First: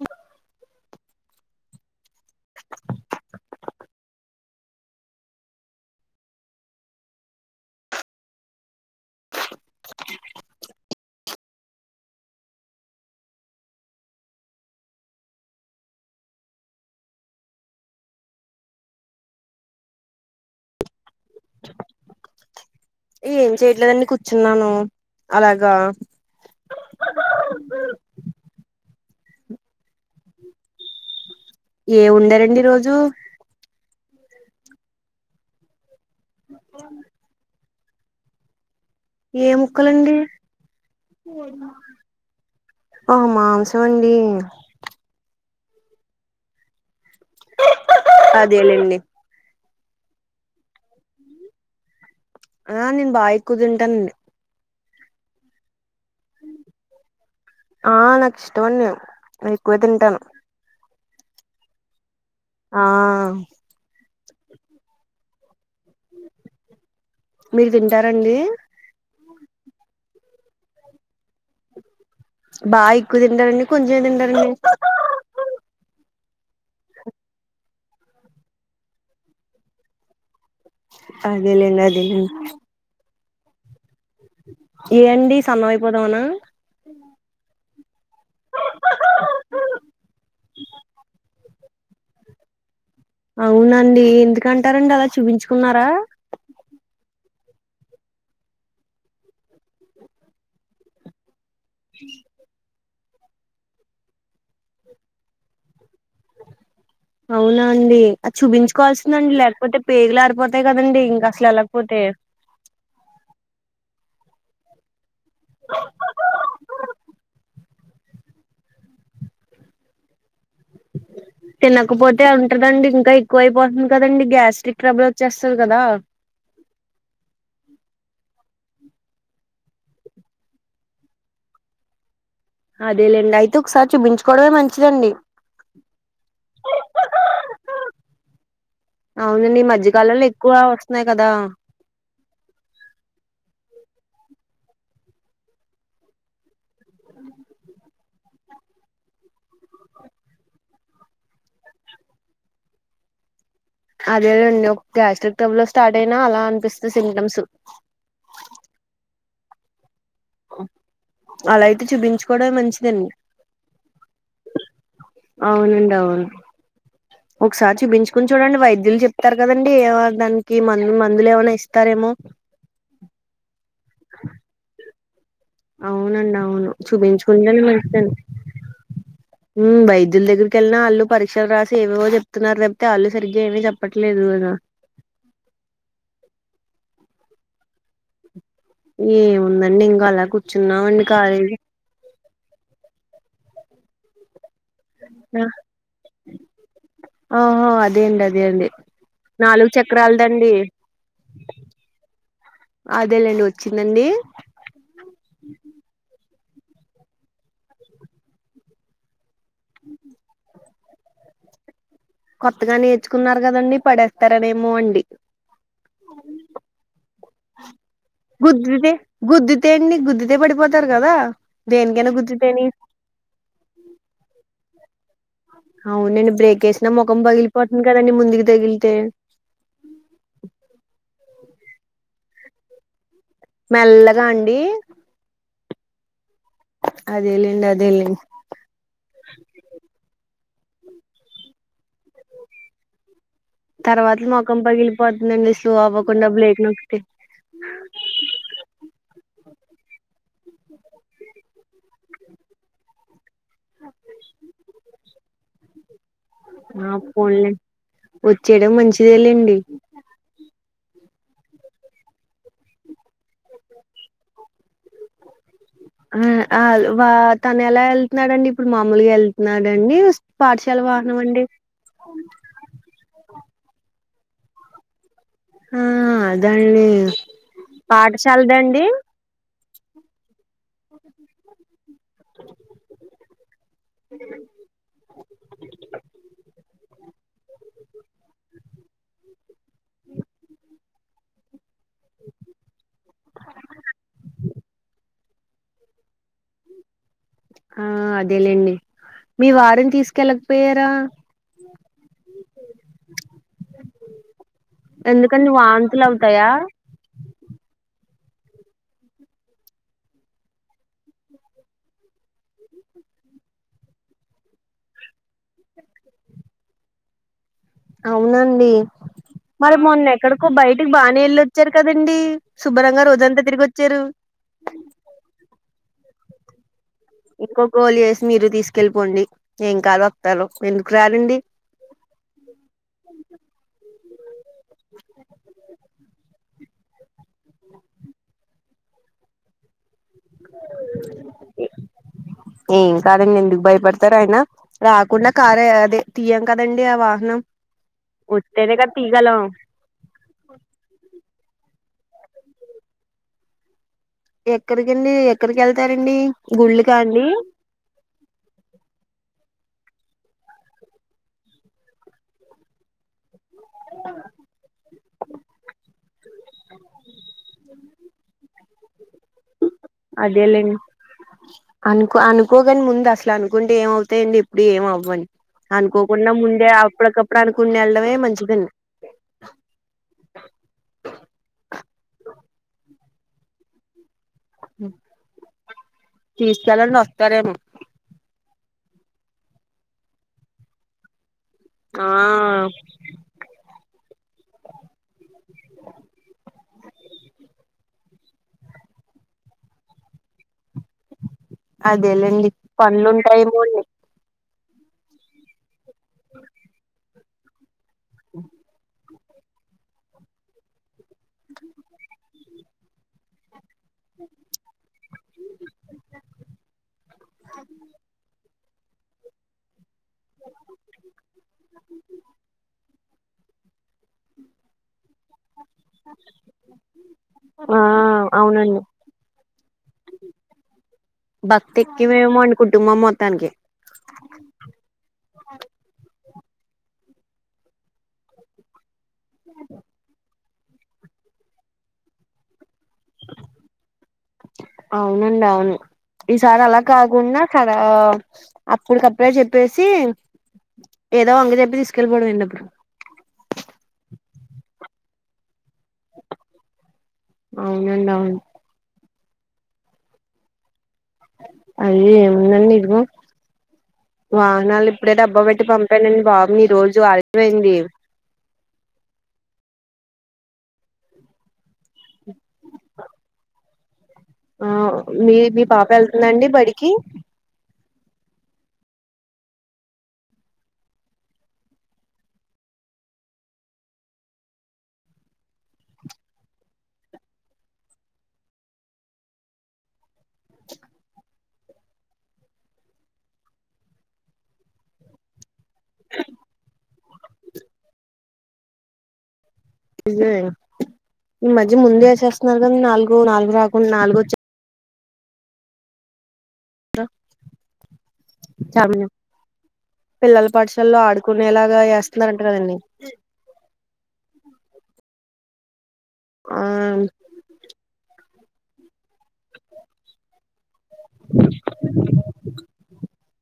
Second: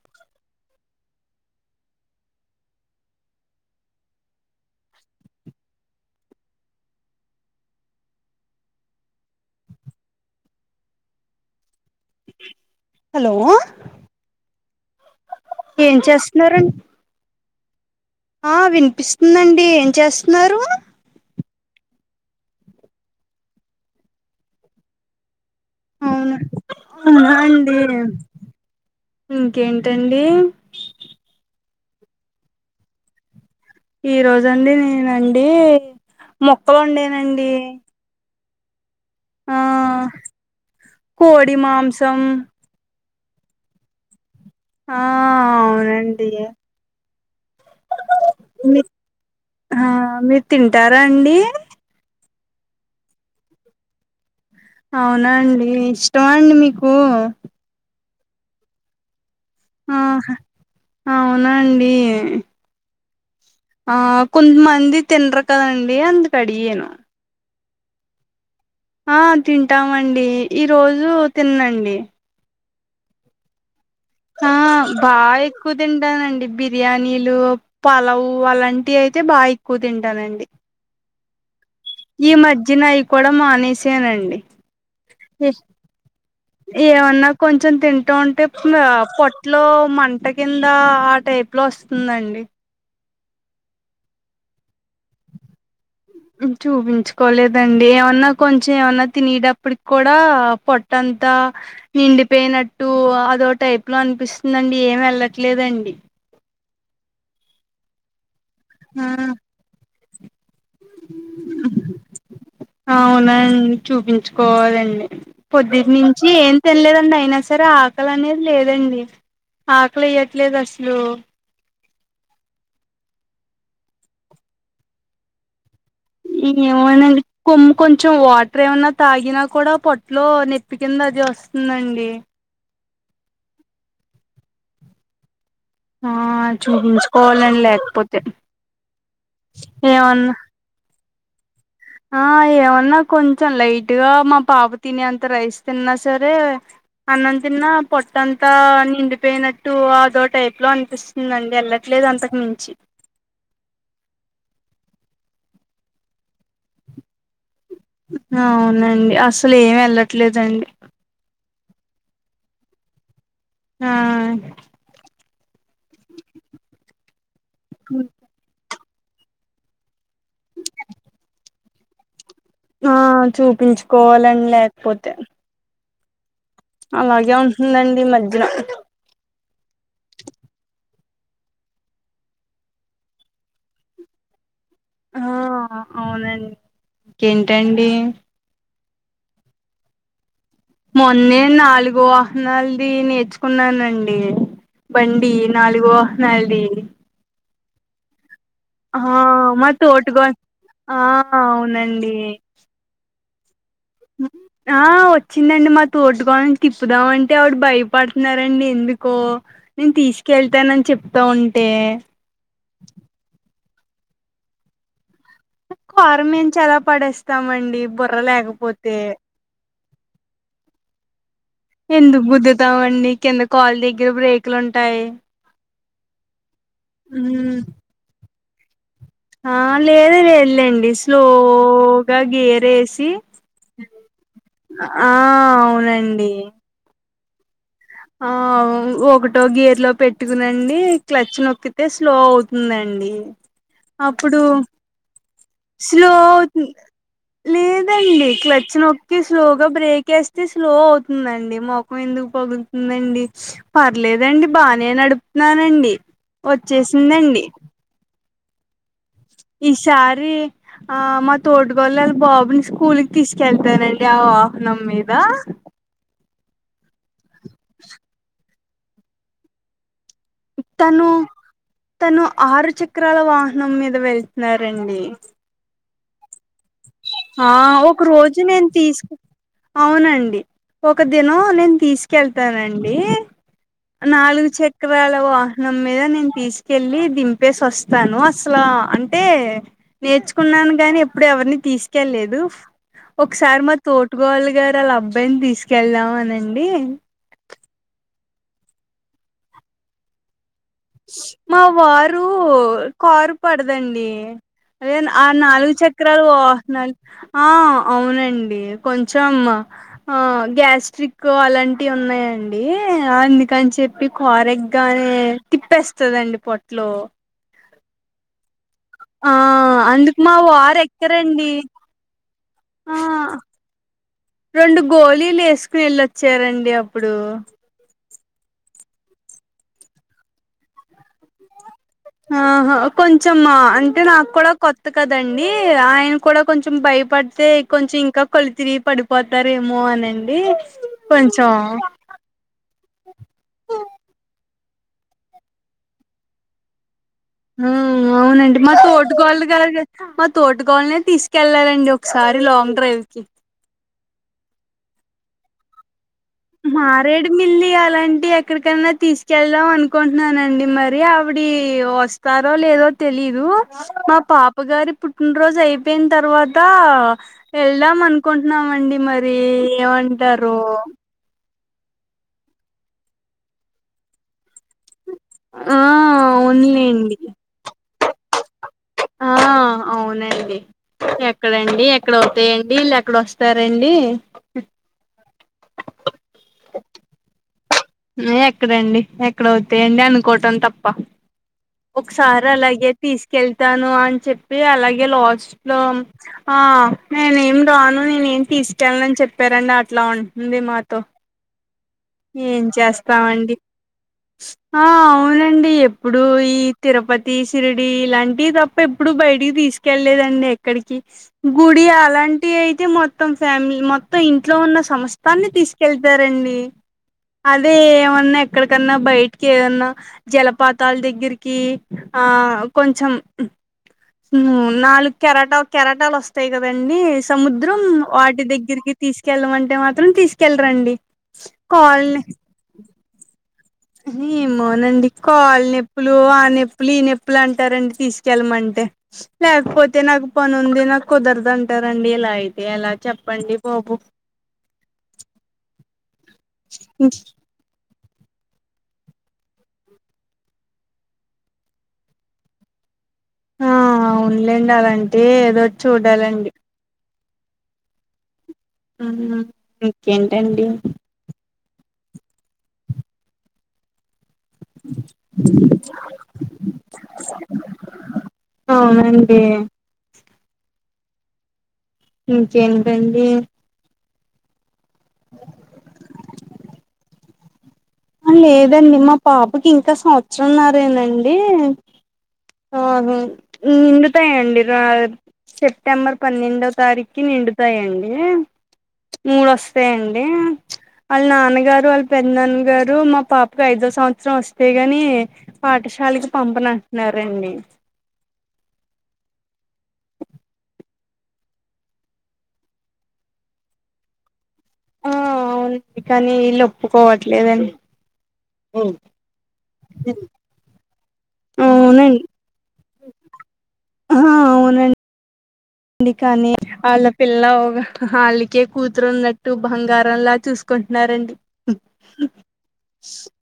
అ [inaudible] hello, ఏం చేస్తున్నరండ్ ఆ వినిపిస్తుందండి, ఏం చేస్తున్నారు? ఏం చేయట్లేదండి, కూర్చున్నాను అలాగా. అవునా అవునా అండి, ఇంకేంటండి? ఏ వండారండి ఈరోజూ? ఈ రోజండి నేనండి మొక్కలు వండానండి ఏ ఆ ముక్కలండీ కోడి మాంసం ఆ మాంసం అండీ ఆ అవునండీ ఇగ అదేలే అండి హా మీరు తింటార అండి ఆ నేను బాగ ఎక్కువ తింటాను అండి అవున అండి ఇష్టం అండి మీకు ఆ నాకు ఇష్టం అండి నేను ఎక్కువ తింటాను అవునండి ఆ ఆ కొంతమంది తినరు కదా అండి అందుక్ అడిగాను మీర్ తింటారండి ఆ తింటామండీ ఈ రోజూ తిన్నండి బాగ ఎక్కువ తింటారండి కొంచమె తింటారండి బాగ ఎక్కువ తింటానండి బిర్యానీలు పోలావు అలాంటి అయితే బాగా ఎక్కువ తింటానండి అదే లే అండి అద్ ఈ మద్యన అయి కూడ మానేసానండి ఏ అండి సన్నం అయిపోదామనా ఏమన్నా కొంచెం తింటా ఉంటే పొట్లో మంట కింద ఆ టైప్ లో వస్తుందండి అవునండి ఎందుకంటారండి అలా చూపించుకున్నారా చూపించుకోలేదండి ఏమన్నా కొంచెం ఏమన్నా తినేటప్పటికి కూడా పొట్టంతా నిండిపోయినట్టు అదో టైప్ లో అనిపిస్తుందండి ఏం వెళ్లట్లేదండి అవునా అండి అది ఆ చూపించుకోవాల్సిందండి లేకపోతే పేగులు ఆరిపోతాయ్ కదండి ఇంక అసలు వెళ్ళకపోతే అవునా అండి చూపించుకోవాలండి పొద్దుట్ నుంచీ ఏం తినలేదండి అయినా సరే ఆ కలి అనేది లేదండి ఆకలి ఎయ్యట్లేదు అసలు తినకపోతే ఉంటదండి ఇంకా ఎక్కువ అయిపోతుంది కదండి గ్యాస్ట్రిక్ ట్రబుల్ వచ్చేస్తుంది కదా ఇ ఏమో నండి కొమ్ము కొంచెం వాటర్ ఏమన్నా తాగినా కూడా పొట్లో నొప్పి కింద అది వస్తుందండి అదేలేండి అయితే ఒకసారి చూపించుకోవడమే మంచిదండి ఆ చూపించుకోవాలని లేకపోతే ఏమన్నా న్నయి కదా ఆ ఏమన్న కొంచెం లైట్ గా మా పాప తి నె అంత రయిస్ తిన్నా సరే అన్నం తిన్న పొట్టంతా నిండిపోయినట్టు అదో టైప్ లో అనిపిస్తుంది ఇంగ అందే ఎళ్ళట్లేదు అంతకు మించి అదేలె అండి ఒక గ్యాస్ట్రిక్ టబుల్ స్టార్ట్ అయినా అలా అనిపిస్తుంది సిమ్టమ్స్ అవునండి అసలు ఏమి వెళ్ళట్లేదు అండి అలా అయితే చూపించుకోవడమే మంచిదండి ఆ అవునండి అవును ఒకసారి చూపించుకు చూడండి వైద్యులు చెప్తారు కదండీ దానికి మందు మందులు ఏమన్న ఇస్తారేమో ఆ చూపించుకోవాలని లేకపోతే అవునండి అవును అలాగే చూపించుకోవడమె మంచి ఉంటుందండి ఈ దండి మధ్యన ఊ వైద్యుల దగ్గరికి వెళ్ళినా వాళ్ళు పరీక్షలు రాసి ఏవేవో చెప్తున్నారు తప్పితే వాళ్ళు సరిగ్గా ఏమీ చెప్పట్లేదు కదా ఆ అవునండి ఇంకేంటండి ఏముందండి ఇంకా అలా కూర్చున్నామండి మొన్నే ఖాళీగా నాలుగో నల్ది నేర్చుకున్నానండి బండి నాలుగో నల్ది ఆహ అదే అండి అదే అండి ఆ మా నాలుగు తోటి కోడలు చక్రాలదండి ఆ అవునండీ అదేలేండి వచ్చిందండి ఆ వచ్చిందండి మా తోటీకోడలు తిప్పుదాంమంటే ఆవిడ భయపడుతున్నారండి ఎందుకో నేను తీసుకెళ్తానని చెప్తా ఉంటే కొత్తగా నేర్చుకున్నారు కదండి పడేత్తరనేమోనండి పారం మించి ఎలా పడేస్తామండి బుర్ర గుద్దితే లేకపోతే గుద్దితే అండి గుద్దితే పడిపోతారు కదా దేనికైనా ఎందుకు గుద్దితేని గుద్దుతాండి కింద కాల్ దగ్గర బ్రేకులు ఉంటాయ్ అవును లేండి బ్రేక్ వేసినా ముఖం పగిలిపోతుంది కదండి ముందుకు తగిలితే ఆ లేదులేండి స్లోగా గేర్ వేసి మెల్లగా అండి ఆ అవునండి అదేలేండి అదేలేండి ఆ ఒకటో గేర్లో పెట్టుకునండి క్లచ్ నొక్కితే స్లో అవుతుందండి తర్వాత అప్పుడు ముఖం పగిలిపోతుందండి స్లో అవ్వకుండా బ్రేక్ నొక్కితే లేద్ ఈ క్లచ్ నొక్కి స్లోగా బ్రేక్ వేస్తే స్లో అవుతుందండి మొఖం ఎందుకు పగుల్ ఉందండి పర్లేదండి బానే నడుపుతున్నానండి ఆ వచ్చేసిందండి పోన్లే వచ్చేయడం మంచిదేలేండి చారి ఆ మా తోటికోడలు వాళ్ల బాబుని స్కూల్కి తీసుకెళ్తానండి ఆ వాహనం మీదా ఆ ఆల్ వా తన ఎలా ఎళ్తున్నాడండి ఇప్పుడు మామూలుగా వెళ్తున్నాడండి వస్ పాఠశాల తను వాహనం అండి తను ఆరు చక్రాల వాహనం మీద వెళ్తున్నారండి ఆ ఆదండి ఆ ఒక రోజు నేను తీసుకు అవునండి ఒక దినం నేను తీసుకెళ్తానండి నాలుగు చక్రాల వాహనం మీద నేను తీసుకెళ్ళి దిం దింప్పేసి వస్తాను అసలా అంటే నేర్చుకున్నాను గాని ఎప్పుడు ఎవరిని తీ క్కే లేదు ఒకసారి మా తోటుకోడలు గారు అలా అబ్ అబ్బాయిని తీసుకెళ్దాం అనండి ఆ అదేలేండి మీ వారిని తీసుకెళ్ల పేరా ష్ మా వారు కారు పడదండి అదే ఆ ఎందుకండి నాలుగు వాంతులు చక్రాలు అవుతాయా వాహనాల్ ఆ అవునండి కొంచెం ఆ గ్యాస్ట్రిక్కు అలాంటివి ఉన్నాయండీ అందుకని చెప్ మీ కారేగ్గానే తిప్పేస్తుదండి పొట్లో అవునండీ ఆ మరి మొన్న అందుకు మా ఎక్కడికో వారు బయటికి బానే ఎక్కరండి ఎళ్ళొచ్చారు వెళ్లారు కదండి ఆ శుభ్రంగా రోజంతా తిరిగి వచ్చారు రెండు గోలీలు వేసుకుని వెల్లోచ్చారండి అబ్ ఇంకో గోలి ఎసి మీరు తీసుకెళ్ళిపోండి ఏం కాదు వస్తారు ఎందుకు రారండి. ఆహా కొంచెం అంటే నాకు కూడా కొత్త కదండి ఆయన కూడా కొంచెం భయపడితే కొంచెం ఇంకా కళ్లు తిరిగి పడిపోతారేమో అనండి కొంచెం ఏం కాదండి ఎందుకు భయపడతారు ఆయన రాకుండా కారే అదే తీయం కదండీ ఆ వాహనం ఆ అవునండి మా వత్తేనే కదా తోటుకోళ్ళ తీయగలం గలగ మా తోటి కోడల్ని తీసుకెళ్ళానండి ఒకసారి లాంగ్ డ్రైవ్ కి ఎక్కడికండి ఎక్కడికి వెళ్తారండి గుళ్ళకా అండి మారేడుమిల్లి అలాంటి ఎక్కడికన్నా తీసుకెళ్దాం అనుకుంటున్నానండి మరి ఆవిడి వస్తారో లేదో తెలీదు. మా పాప పాపగారి పుట్టినరోజు అయిపోయిన తర్వాత, వెళ్దాం అనుకుంటున్నామండి మరి అదే ఏమంటారు లెండి అనుకో అనుకోగానే ముందు అసలు అనుకుంటే ఏమవుతాయండి. ఆప్పుడు ఏం అవ్వని ఆ అనుకోకుండా ముందే అవునులేండి అప్పటికప్పుడు అనుకుని వెళ్ళడమే మంచిదండి ఆ అవునండి ఎక్కడండి ఎక్కడవుతాయండి విళ్ళ ఎక్కడ వస్తారండి తీసుకెళ్లండి వస్తారేమో ఎక్కడండి ఎక్కడవుతాయండి అనుకోవటం తప్ప ఆ ఒకసారి అలాగే తీసుకెళ్తాను అని చెప్పి అలాగే లాస్ట్ లో ఆ నేనేం రాను నేనేమి తీసుకెళ్ళనని చెప్పారండి అట్లా ఉంటుంది మాతో అదేలేండి ఏం చేస్తామండి పనులుంటాయేమో అండి ఆ అవునండి ఎప్పుడు ఈ తిరపతి తీ సిరిడి ఇలాంటివి తప్ప ఎప్పుడు బయటికి తీసుకెళ్లేదండి ఎ ఎక్కడికి గుడి అలాంటి అయితే మొత్తం ఫ్యామిలీ మొత్తం ఇంట్లో ఉన్న సంస్థాన్ని తీసుకెళ్తారండి అదే ఏమన్నా ఎక్కడికన్నా బయటికి ఏదన్నా జలపాతాల దగ్గరికి ఆ కొంచెం నాలుగు కెరాటా కెరాటాలు వస్తాయి కదండి సముద్రం ఆ వాటి అవునండి దగ్గరికి తీసుకెళ్లమంటే మాత్రం తీసుకెళ్లరండి భక్తి కాళ్ళ ఎక్కివేమో అండి కుటుంబం మొత్తానికి ఏమోనండి కాళ్ళ నొప్పులు ఆ నొప్పులు ఈ నొప్పులు అంటారండి తీసుకెళ్ళమంటే లేకపోతే నాక్ పనుంది నాకు కుదరదుంటారండి ఇలా అయితే ఎలా చెప్పండి బాబు అవునండి అవును ఈసారి అలా కాకుండా ఈసారి అప్పుడు కప్పుడే చెప్పేసి ఏదో వంక చెప్పి తీసుకెళ్లి పోండండి అప్పుడు ఆ అవునులెండి అలాంటే ఏదో ఒకటి చూడాలండి అవునండి అవును ఆహా ఇంకేంటండి అదే ఏముందండి ఇదిగో వాహనాలు ఇప్పుడే డబ్బా పెట్టి పంపానండి బాబు ఈ రోజు ఆలస్యమైంది అవునండి. ఇంకేంటండి ఆ మీ పాప వెళ్తుందండి బడికి లేదండి మా పాపకి ఇంకా సంవత్సరంన్నారేనండి అ అవి నిండుతాయి అండి సెప్టెంబర్ పన్నెండో తారీఖుకి నిండుతాయంండి మూడు వస్తాయండి వాళ్ళ నాన్నగారు వాళ్ళ పెద్దన్న గారు మా పాపకు ఐదో సంవత్సరం వస్తే గాని పాఠశాలకి పంపనంటున్నారండి [unintelligible] ఈ మధ్య ముందే ఎసేస్తున్నారు కద నాలుగు నాలుగు రాకుండా నాలుగోచ్చి ఆ కానీ వీళ్ళు ఒప్పుకోవట్లేదని పాఠషాల్లో ఆడుకునేలాగా ఎస్తున్నారంట కదండి. ఆ అవునండిడి కానీ ఆ వాళ్ళ పిల్ల వాళ్ళకే కూతురున్నట్టు బంగారంలా చూసుకుంటున్నారండి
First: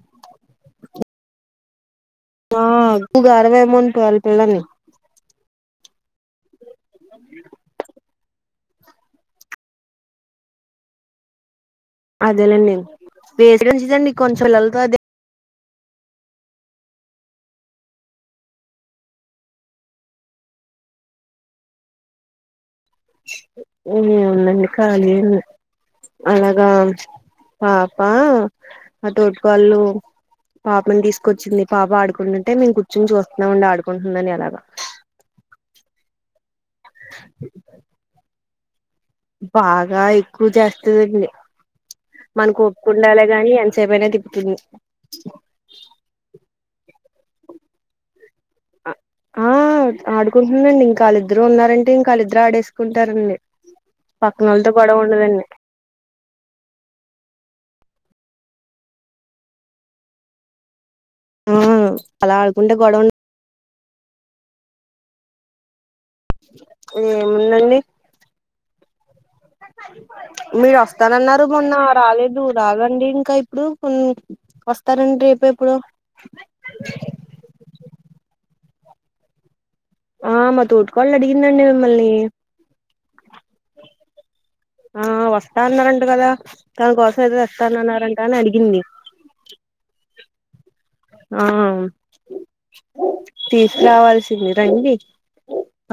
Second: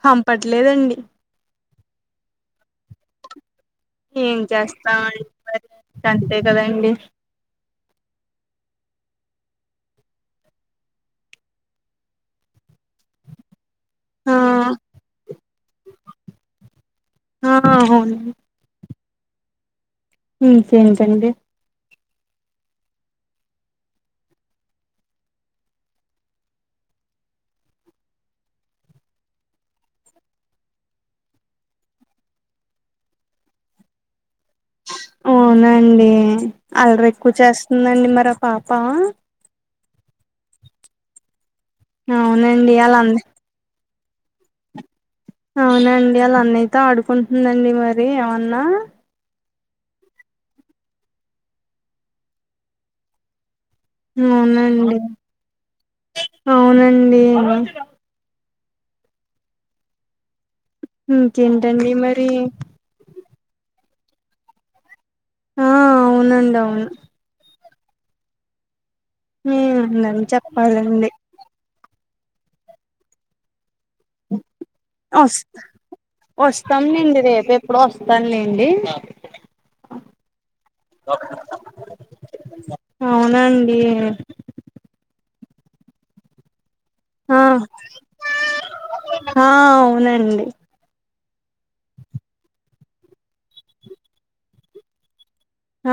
పంపట్లేదండి. ఆ గరవ ఏమౌం పోవాలి ఏం పళ్ల్లని [unintelligible] మరి అంతే కదండి అదేనండి [unintelligible] ఆ ఆ ఇంకేంటండి. ఏ ఉందండి ఖాళీ యే అలగా పాపా ఆ తోటి కోడలు పాపని తీసుకొచ్చింది పాప ఆడుకుంటుంటే మేము కూర్చుని చూస్తున్నాంమండి ఆడుకుంటుందని అలాగా. అవునండి అల్లరి ఎక్కువ చేస్తుందండి మరి పాప బాగా ఎక్కువ చేస్తుందండి మనకు అవునండి అలా అన్న ఒప్కుండాలే గాని ఆ ఎంత సేపు అయినా తిప్పుతుంది అవునండి అళ్ళ అన్నయి తో ఆడుకుంటుందండి మరి ఏమన్నా ఆ ఆ ఉమ్ ఆడుకుంటుందండి ఇంకాళ్ళిద్దరు ఉన్నారంటే ఇంకాళ్ళిద్దరు ఆడేసుకుంటారండి పక్కన వాళ్ళతో అవునండి గొడవ ఉండదండి అవునండి ఆ ఇంకేంటండి మరి అలా ఆడుకుంటే గొడవ ఆ అవునండి అవును ఏముందండి. ఏముందని చెప్పాలండి మీరస్తతారన్ననారు ఇడు మొన్న రాలేదు రదండి ఇంకా ఇప్పుడు ఉ వస్తారండి రేపు ఎప్పుడో [unintelligible] అప్పుడు వస్తాన్ లేండి. ఆ మా తోటి కోడలు అడిగందండి మిమల్ని అవునండి. ఆ వస్తా అన్నారంట కదా తన కోసం ఏదో ఆ తెస్తానన్నారంట అని అడిగింది ఆ అవునండి ఆ తీసుకురావాల్సింది రండి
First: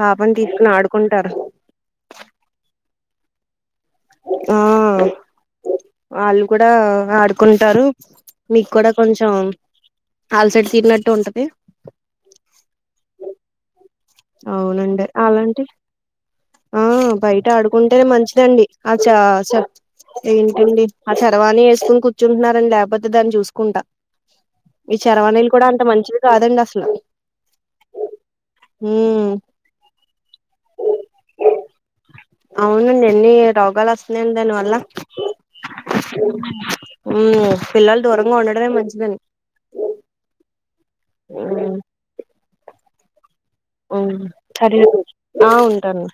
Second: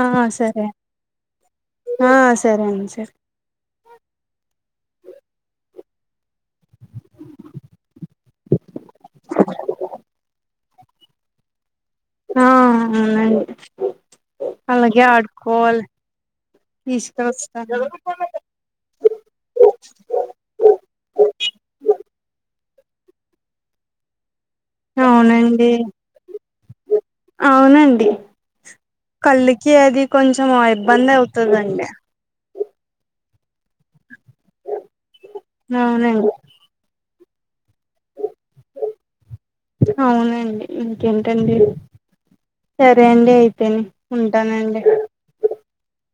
ఆ సరే తీసుకుని ఆడుకుంటారు అండి ఆ సరే అండి సరే ఆ ఆళ్ళు కూడా ఆడుకుంటారు మీకు కూడా కొంచెం అలసైడ్ తీన్నట్టు ఉంటది ఆ అవును అండి అవునండి అలాంటి ఆ బయట తీసుకొస్తాను ఆడుకుంటేనే మంచిదండి అచ్చా స ఏంటండి ఆ చరవాణి వేసుకని కూర్చుంటున్నారుడి లేకపోతే దాన్ని చూసుకుంటా. ఈ చరవాణిలు కూడా అవునండి అంత మంచిది కాదండి అసలు అవునండి ఉమ్ కళ్ళకి అది కొంచెం ఇబ్బంది అవుతుందండి అవునండి ఎన్ని రోగాలు వస్తున్నాయండి దానివల్ల అవునండి ఉ పిల్లలు దూరంగా ఉండడమే మంచిదండి అవునండి ఇంకేంటండి ఉమ్ సరే అండి అయితేని సరే ఉంటానండి ఆ ఉంటాను